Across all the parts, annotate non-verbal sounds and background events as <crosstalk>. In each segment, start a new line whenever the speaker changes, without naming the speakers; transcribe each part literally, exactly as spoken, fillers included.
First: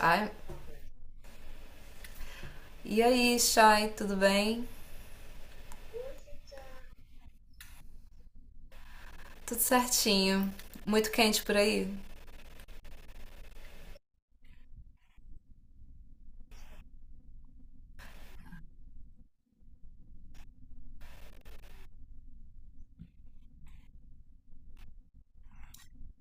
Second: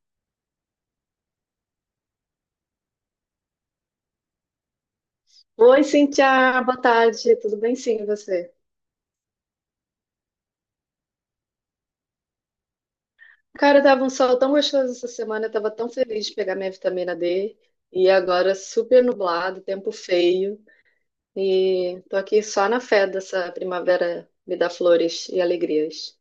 Ai, e aí, Chay, tudo bem?
Oi, Cintia, boa tarde. Tudo bem, sim, e você?
Tudo certinho. Muito quente por aí?
Cara, tava um sol tão gostoso essa semana, eu tava tão feliz de pegar minha vitamina D e agora super nublado, tempo feio e tô aqui só na fé dessa primavera me dá flores e alegrias.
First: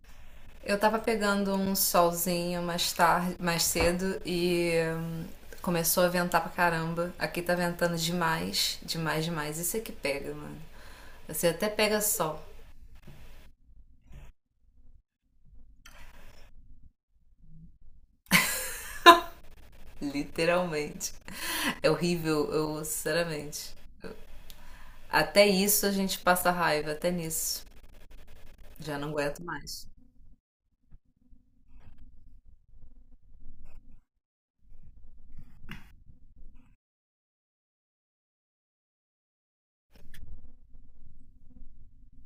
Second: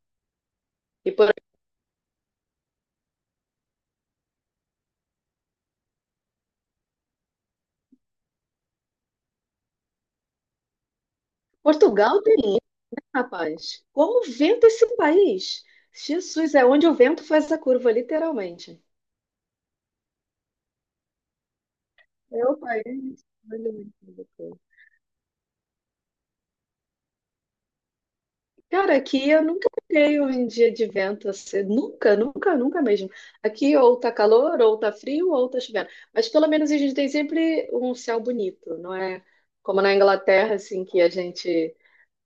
Eu tava
E por
pegando um solzinho mais tarde, mais cedo e hum, começou a ventar pra caramba. Aqui tá ventando demais, demais, demais. Isso é que pega, mano. Você até pega
Portugal tem
sol,
isso, rapaz. Como venta esse país? Jesus, é onde o vento faz a curva, literalmente.
<laughs> literalmente. É
É
horrível,
o
eu,
país.
sinceramente. Até isso a gente passa raiva, até nisso.
Cara,
Já não
aqui eu
aguento
nunca
mais.
peguei um dia de vento assim, nunca, nunca, nunca mesmo. Aqui ou tá calor, ou tá frio, ou tá chovendo. Mas pelo menos a gente tem sempre um céu bonito, não é como na Inglaterra, assim, que a gente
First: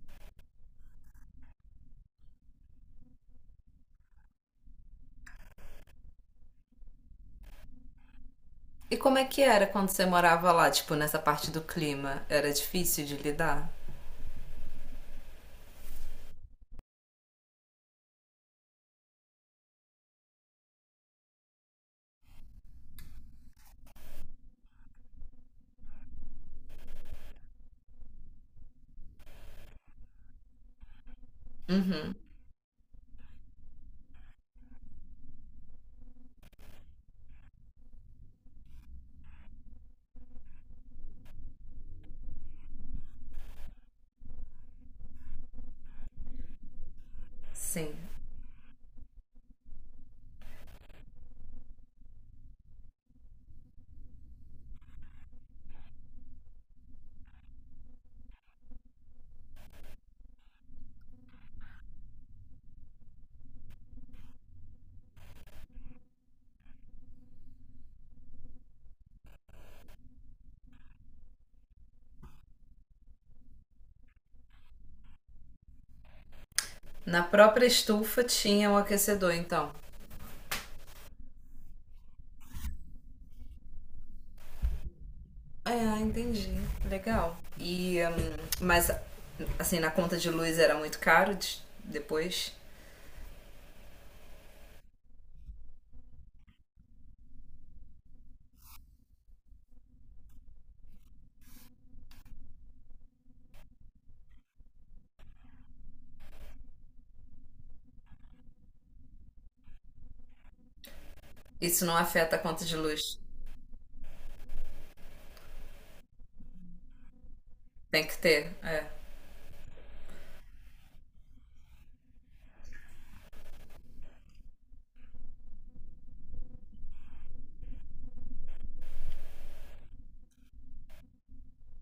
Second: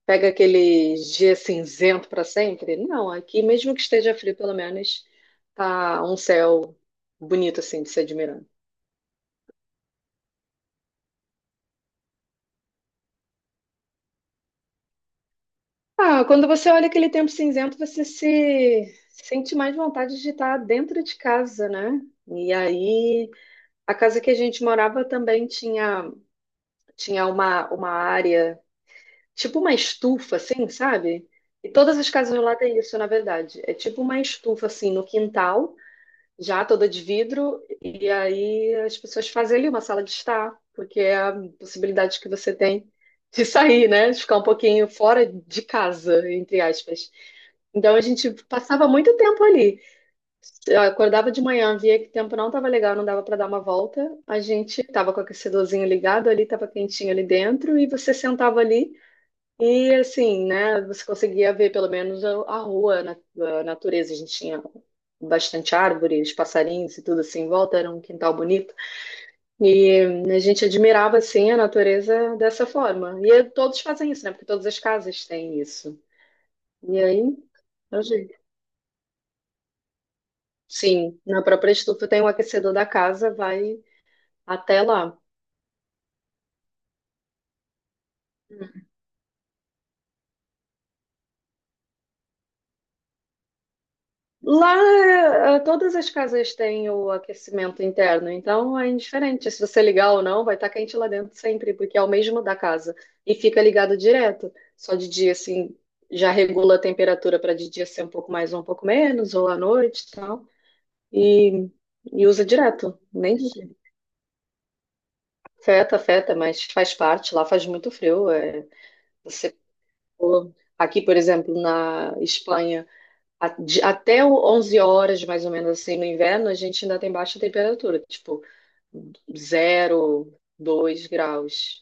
pega aquele dia cinzento para sempre. Não, aqui mesmo que esteja frio, pelo menos tá um céu bonito, assim, de se admirar.
E como é que era quando você morava lá, tipo, nessa parte do clima? Era difícil de lidar?
Ah, quando você olha aquele tempo cinzento, você se sente mais vontade de estar dentro de casa, né? E aí. A casa que a gente morava também tinha, tinha uma, uma área, tipo uma estufa, assim, sabe? E todas as
Uhum,
casas lá têm isso, na verdade. É tipo uma estufa, assim, no quintal, já toda de vidro, e aí as pessoas fazem ali uma sala de estar, porque é a possibilidade que você tem de sair, né? De ficar um pouquinho fora de casa, entre aspas.
sim.
Então a gente passava muito tempo ali. Eu acordava de manhã, via que o tempo não tava legal, não dava para dar uma volta. A gente tava com o aquecedorzinho ligado ali, tava quentinho ali dentro, e você sentava ali e assim, né? Você conseguia ver pelo menos a, a rua, na- a natureza. A gente tinha bastante árvores, passarinhos e tudo assim em volta, era um quintal bonito. E a gente admirava assim a natureza dessa forma. E todos fazem isso, né? Porque todas as casas têm isso. E
Na
aí,
própria
eu
estufa
digo,
tinha um aquecedor, então.
sim, na própria estufa tem um aquecedor da casa, vai até lá.
Ah, entendi. Legal. E, hum,
Hum.
mas, assim, na conta de luz era muito caro de- depois?
Lá, eh, todas as casas têm o aquecimento interno, então é indiferente se você ligar ou não, vai estar quente lá dentro sempre, porque é o mesmo da casa. E fica ligado direto. Só de dia, assim, já regula a temperatura para de dia ser um pouco mais ou um pouco menos, ou à noite e tal. E,
Isso não
e
afeta a
usa
conta de
direto.
luz.
Nem afeta, afeta, mas faz parte. Lá faz muito
Tem que
frio.
ter,
É.
é.
Você, pô, aqui, por exemplo, na Espanha. a- de- até o- 11 horas, mais ou menos assim, no inverno, a gente ainda tem baixa temperatura, tipo zero dois graus,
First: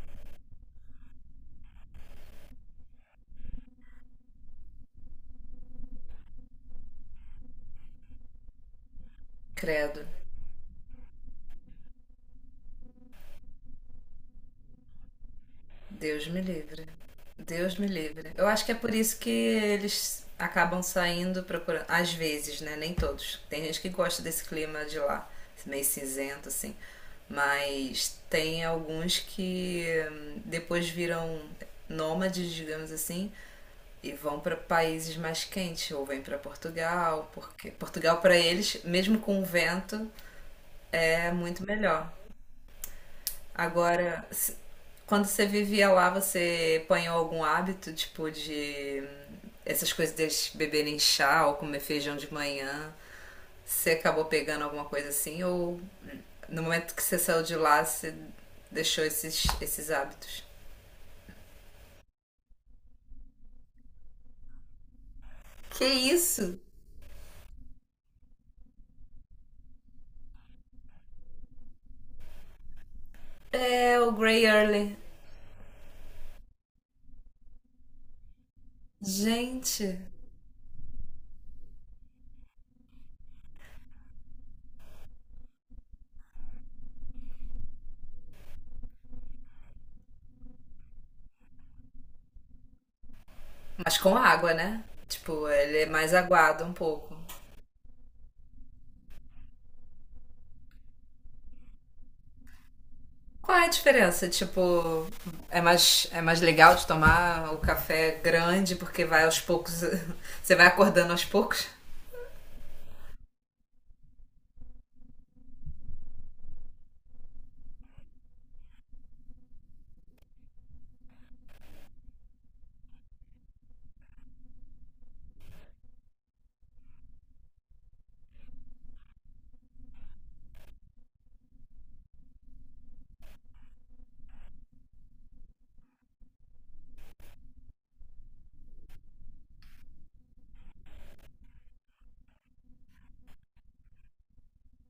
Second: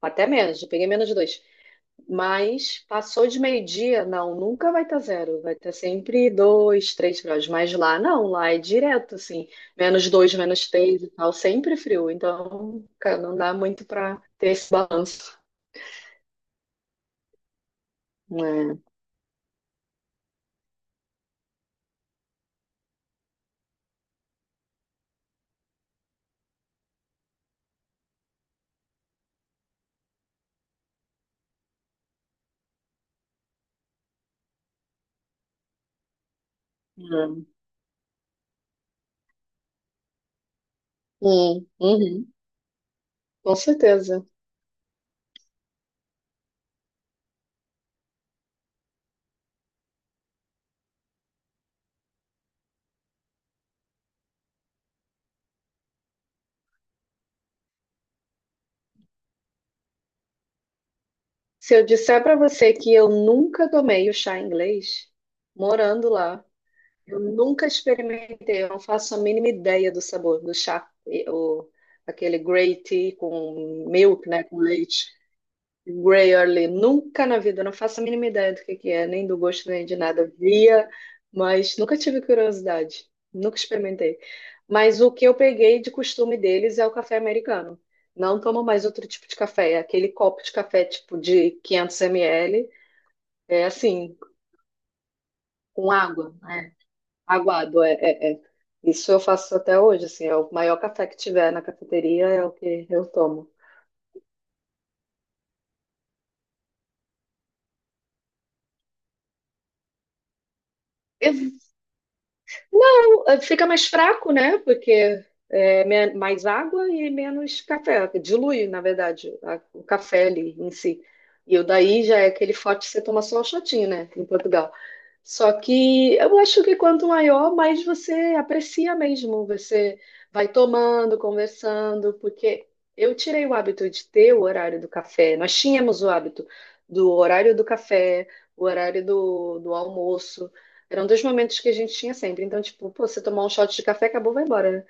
até menos, eu peguei menos de dois. Mas passou de meio-dia, não, nunca vai estar zero, vai estar sempre dois três graus, mas lá não, lá é direto, assim,
Credo.
menos dois menos três e tal, sempre frio, então, cara, não dá muito para ter esse balanço,
Deus me livre. Deus me livre. Eu acho que é
né?
por isso que eles acabam saindo procurando. Às vezes, né? Nem todos. Tem gente que gosta desse clima de lá, meio cinzento, assim. Mas tem alguns que hum, depois viram nômades, digamos assim, e vão para países mais quentes, ou vêm para Portugal,
É.
porque Portugal para eles, mesmo com o vento, é muito
Hum,
melhor.
uhum, com certeza.
Agora, se- quando você vivia lá, você apanhou algum hábito, tipo, de essas coisas deles beberem chá ou comer feijão de manhã? Você acabou pegando alguma coisa assim? Ou no momento que você saiu de lá, você deixou esses, esses hábitos?
Se eu disser para você que eu nunca tomei o chá inglês,
Que
morando lá,
isso?
eu nunca experimentei, eu não faço a mínima ideia do sabor do chá, e- o, aquele grey tea com
É o
milk,
Grey
né, com
Early.
leite. Grey Early, nunca na vida, não faço a mínima ideia do que que é, nem do gosto, nem de
Gente.
nada. Via, mas nunca tive curiosidade, nunca experimentei. Mas o que eu peguei de costume deles é o café americano. Não tomo mais outro tipo de café, é aquele copo de café tipo de quinhentos mililitros, é
Mas com
assim,
água, né? Tipo, ele é
com
mais
água,
aguado
né?
um pouco.
Aguado, é, é, é. Isso eu faço até hoje, assim, é o maior café que tiver na cafeteria, é o que eu tomo.
Qual é a diferença? Tipo, é mais, é mais legal de tomar o café grande porque vai aos poucos, <laughs> você vai acordando aos
E
poucos?
não, eh, fica mais fraco, né? Porque é men- mais água e menos café. Dilui, na verdade, a- o café ali em si. E o daí já é aquele forte que você toma só um shotinho, né? Em Portugal. Só que eu acho que quanto maior, mais você aprecia mesmo. Você vai tomando, conversando, porque eu tirei o hábito de ter o horário do café. Nós tínhamos o hábito do horário do café, o horário do, do almoço. Eram dois momentos que a gente tinha sempre. Então, tipo, pô, você tomar um shot de café, acabou, vai embora, né?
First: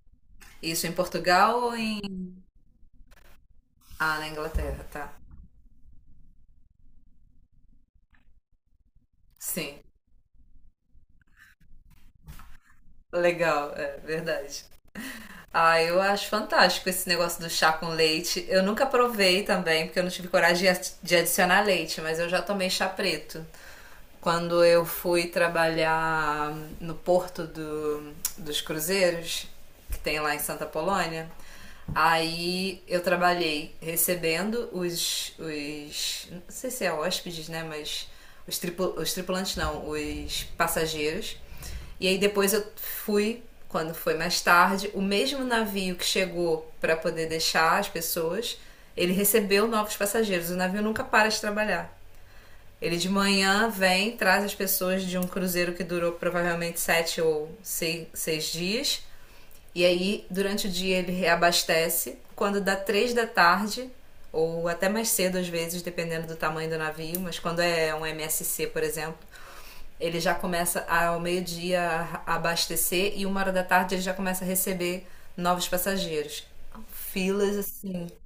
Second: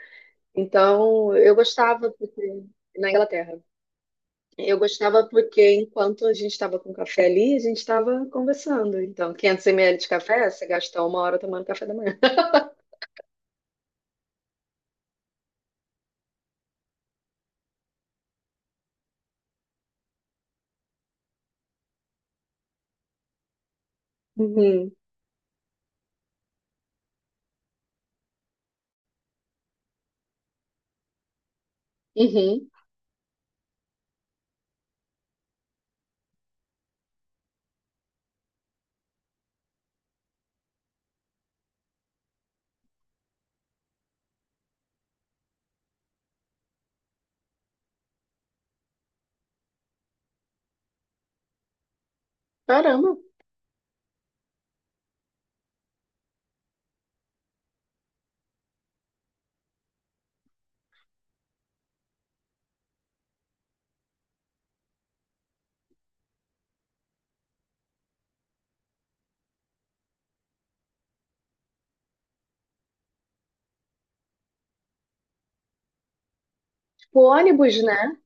Isso em
Então, eu
Portugal ou em.
gostava, porque na Inglaterra.
Ah, na
Eu
Inglaterra, tá.
gostava porque enquanto a gente estava com café ali, a gente estava conversando. Então, 500
Sim,
ml de café, você gastou uma hora tomando café da manhã. <laughs>
legal, é verdade. Ah, eu acho fantástico esse negócio do chá com leite. Eu nunca provei também, porque eu não tive coragem de ad- de adicionar leite, mas eu já tomei chá preto. Quando eu
Uhum.
fui trabalhar no porto do, dos cruzeiros, que tem lá em Santa Polônia,
Uhum.
aí eu trabalhei recebendo os. Os não sei se é hóspedes, né? Mas os, tripu, os tripulantes não, os passageiros. E aí depois eu fui, quando foi mais tarde, o mesmo navio que chegou para poder deixar as pessoas, ele recebeu novos passageiros. O navio nunca para de trabalhar. Ele de
Caramba.
manhã vem, traz as pessoas de um cruzeiro que durou provavelmente sete ou sei- seis dias. E aí, durante o dia, ele reabastece. Quando dá três da tarde, ou até mais cedo às vezes, dependendo do tamanho do navio, mas quando é um M S C, por exemplo, ele já começa ao meio-dia a abastecer e uma hora da tarde ele já começa a receber novos passageiros.
Tipo
Filas
ônibus,
assim
né?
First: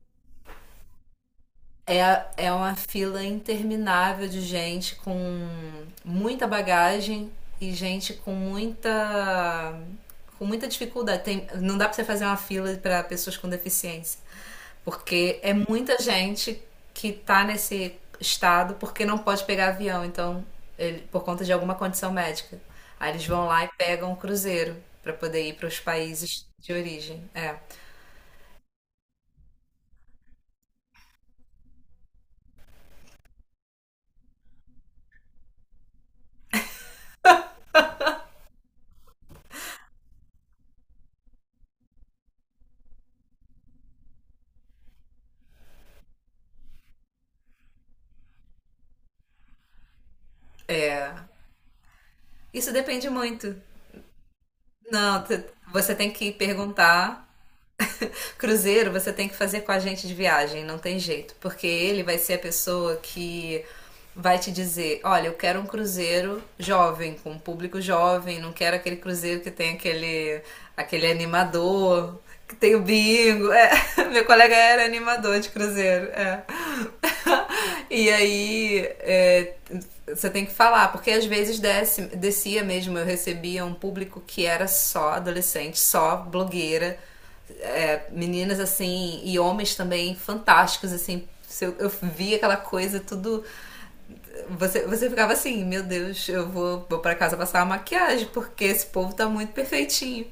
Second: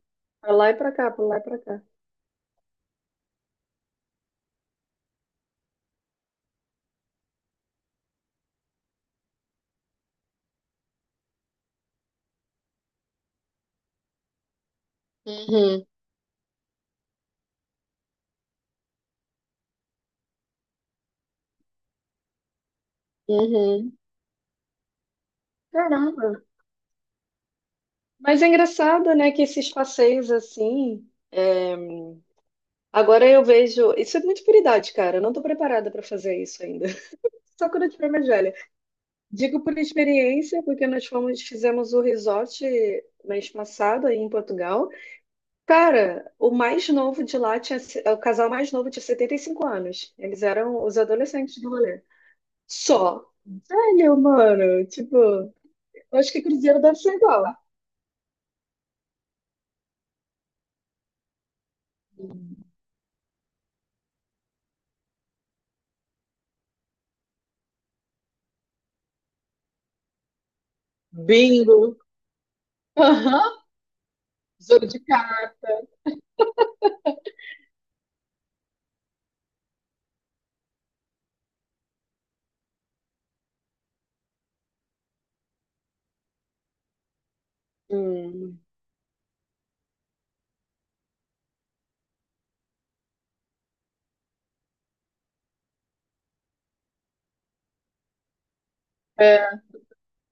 Pra lá e pra cá, pra lá e pra cá.
é, é uma fila interminável de gente com muita bagagem e gente com muita, com muita dificuldade. Tem, não dá pra você fazer uma fila pra pessoas com deficiência, porque é
Uhum.
muita gente que tá nesse estado porque não pode pegar avião, então ele, por conta de alguma condição médica. Aí eles vão lá e
Uhum.
pegam um cruzeiro pra poder ir para os
Caramba.
países de origem. É.
Mas é engraçado, né, que esses passeios assim. É, agora eu vejo. Isso é muito por idade, cara. Eu não tô preparada pra fazer isso ainda. <laughs> Só quando eu tiver mais velha. Digo por experiência, porque nós fomos, fizemos o resort mês passado aí em Portugal. Cara, o mais novo de lá tinha, se- o casal mais novo tinha setenta e cinco anos. Eles eram os
É.
adolescentes do rolê.
Isso depende
Só.
muito.
Olha, mano, tipo,
Não, te-
eu
Você tem
acho
que
que cruzeiro deve ser
perguntar.
igual.
Cruzeiro, você tem que fazer com a gente de viagem, não tem jeito, porque ele vai ser a pessoa que vai te dizer: olha, eu quero um cruzeiro jovem, com um público jovem, não quero aquele cruzeiro que tem aquele, aquele
Bingo.
animador, que tem o bingo.
Aham.
É, <laughs> meu colega era
Jogo de
animador de
carta.
cruzeiro. É. <laughs> E aí é, você tem que falar, porque às vezes desce, descia mesmo, eu recebia um público que era só adolescente, só blogueira, é, meninas
Hum,
assim, e homens também fantásticos, assim. Eu, eu via aquela coisa, tudo. Você, você ficava assim, meu Deus, eu vou, vou para casa passar uma maquiagem, porque esse povo tá
é,
muito perfeitinho.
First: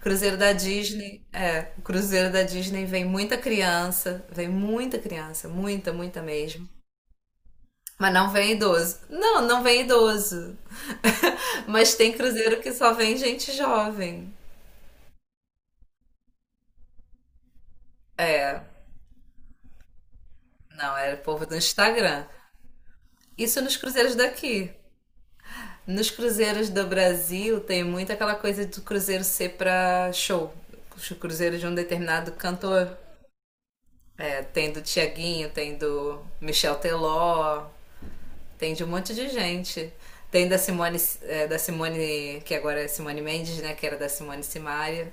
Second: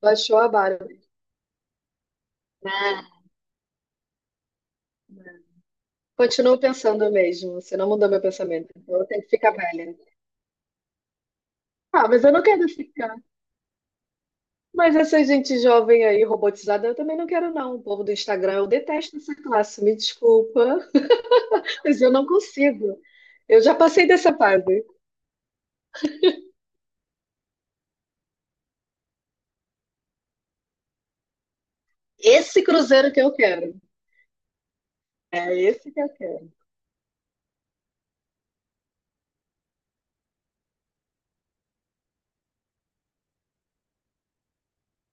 Cruzeiro
a
da
barra.
Disney, é, o Cruzeiro da Disney vem
Ah,
muita criança, vem muita criança, muita, muita
continuo
mesmo.
pensando mesmo. Você não mudou
Mas
meu
não vem
pensamento. Então
idoso.
eu tenho que
Não,
ficar
não vem
velha.
idoso. <laughs> Mas
Ah,
tem
mas eu não
cruzeiro
quero
que só
ficar.
vem gente jovem.
Mas essa gente jovem aí, robotizada, eu também não quero, não. O povo do Instagram, eu detesto essa classe, me desculpa,
Não, era o povo do
<laughs> mas eu não
Instagram.
consigo.
Isso
Eu já
nos
passei
cruzeiros
dessa
daqui.
fase.
Nos cruzeiros do Brasil tem muito aquela coisa do cruzeiro ser pra show. O cruzeiro de um determinado
Esse
cantor.
cruzeiro que eu quero.
É, tem do Tiaguinho,
É
tem
esse que eu
do
quero.
Michel Teló, tem de um monte de gente. Tem da Simone, é, da Simone, que agora é Simone Mendes, né? Que era da Simone Simaria.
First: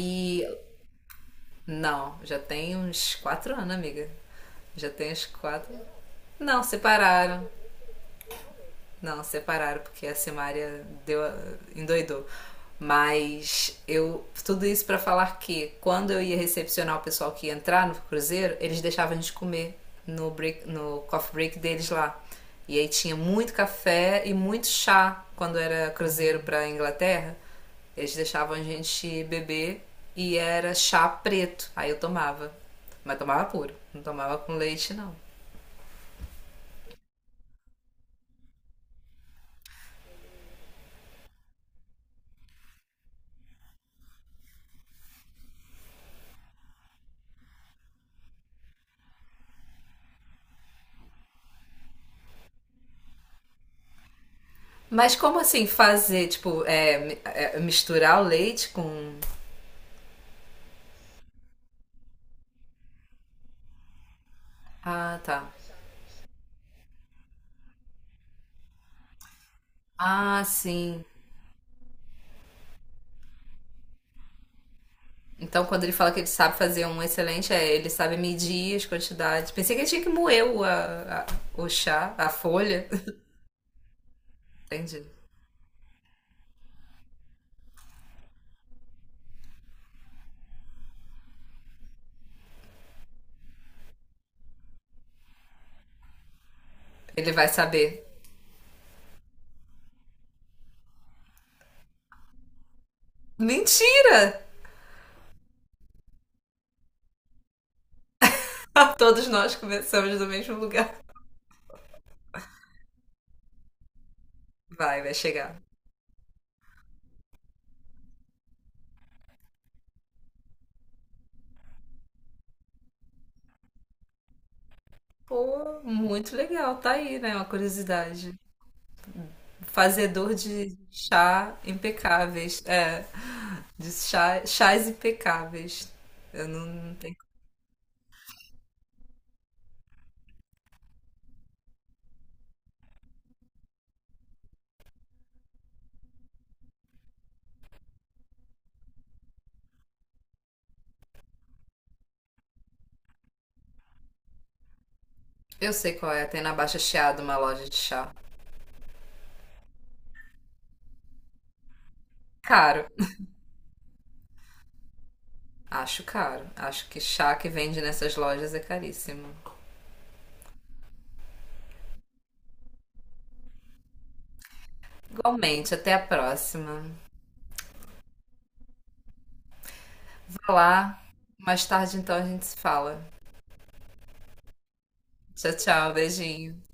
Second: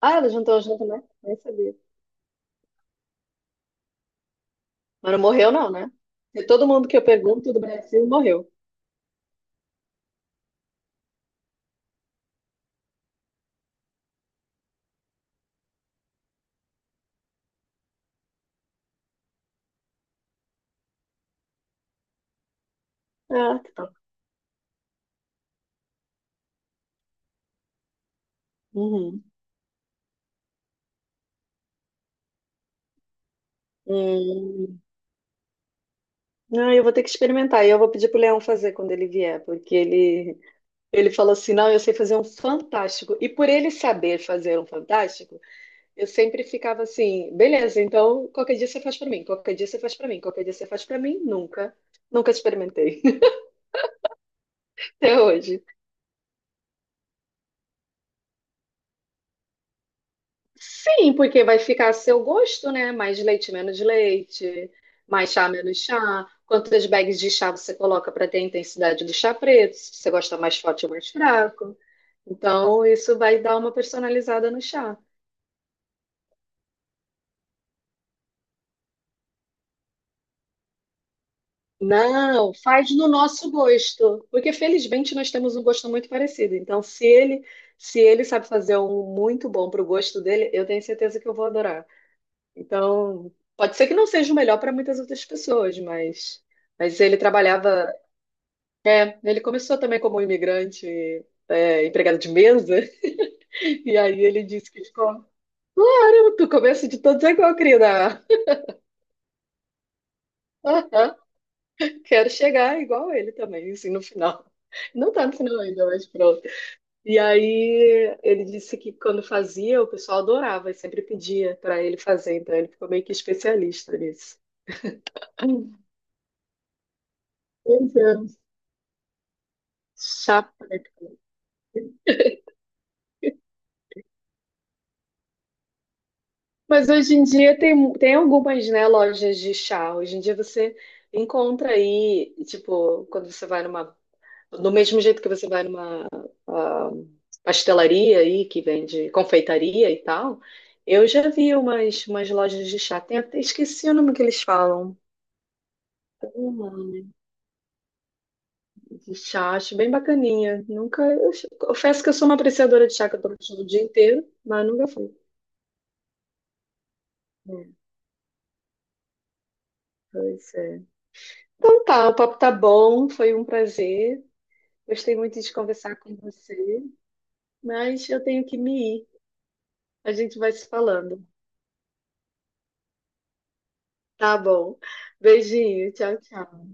Ah, ela juntou junto, né? Nem sabia.
não, já tem uns quatro anos, amiga. Já tem
Mas não
uns
morreu, não,
quatro.
né? Porque
Não,
todo mundo que eu
separaram.
pergunto do Brasil morreu.
Não, separaram, porque a Simária deu, a- endoidou. Mas eu. Tudo isso para falar que quando eu ia recepcionar o pessoal que ia entrar no cruzeiro, eles deixavam a gente comer no, break, no coffee break deles lá. E aí tinha muito
Ah, que tal.
café e muito chá quando era cruzeiro pra Inglaterra. Eles deixavam a gente
Uhum.
beber e era chá preto. Aí eu tomava. Mas tomava puro, não tomava com
Hum.
leite, não.
Ah, eu vou ter que experimentar. E eu vou pedir pro Leão fazer quando ele vier, porque ele, ele falou assim: não, eu sei fazer um fantástico. E por ele saber fazer um fantástico, eu sempre ficava assim, beleza, então qualquer dia você faz pra mim, qualquer dia você faz pra mim, qualquer dia você faz pra mim, nunca, nunca experimentei <laughs>
Mas
até
como
hoje.
assim fazer, tipo, é, mi- é, misturar o leite com.
Sim, porque vai ficar a seu gosto, né? Mais leite, menos leite,
Ah,
mais
tá.
chá, menos chá. Quantas bags de chá você coloca pra ter a intensidade do chá preto, se você gosta
Ah,
mais forte ou
sim.
mais fraco. Então, isso vai dar uma personalizada no chá.
Então quando ele fala que ele sabe fazer um excelente, é, ele sabe medir as quantidades. Pensei que ele tinha que moer o, a- a- o chá, a
Não,
folha.
faz no
<laughs>
nosso gosto, porque
Entendi.
felizmente nós temos um gosto muito parecido. Então, se ele, se ele sabe fazer um muito bom para o gosto dele, eu tenho certeza que eu vou adorar. Então, pode ser que não seja o melhor para muitas outras pessoas, mas, mas ele
Ele vai
trabalhava,
saber.
é, ele começou também como imigrante, é, empregado de mesa, <laughs> e
Mentira!
aí ele disse que ficou, caramba, tu começa de todos é igual, querida.
<laughs> Todos nós começamos do mesmo lugar.
<laughs> Quero chegar igual ele também, assim, no final.
Vai,
Não
vai
tá no final
chegar.
ainda, mas pronto. E aí ele disse que quando fazia, o pessoal adorava e sempre pedia para ele fazer, então ele ficou meio que especialista nisso.
Pô, muito legal, tá aí, né? Uma
Pois é.
curiosidade. Fazedor
Chá
de
preto.
chá impecáveis. É, de chá, chás impecáveis. Eu não,
Mas
não
hoje
tenho.
em dia tem, tem algumas, né, lojas de chá. Hoje em dia você encontra aí, tipo, quando você vai numa. Do mesmo jeito que você vai numa ah, pastelaria aí, que vende confeitaria e tal, eu já vi umas, umas lojas de chá. Tem até esqueci o nome que eles falam.
Eu sei qual é. Tem na Baixa Chiado uma loja de chá.
De chá, acho bem bacaninha. Nunca, eu ch- confesso que eu sou uma apreciadora
Caro.
de chá que eu tomo o dia inteiro, mas nunca fui.
Acho caro. Acho que chá que
É,
vende nessas lojas é caríssimo.
pois é. Então tá, o papo tá bom, foi um prazer. Gostei muito de
Igualmente, até
conversar
a
com
próxima.
você, mas eu tenho que me ir. A gente vai
Vá
se
lá.
falando.
Mais tarde, então, a gente se fala.
Tá bom.
Tchau,
Beijinho,
tchau.
tchau,
Beijinho.
tchau.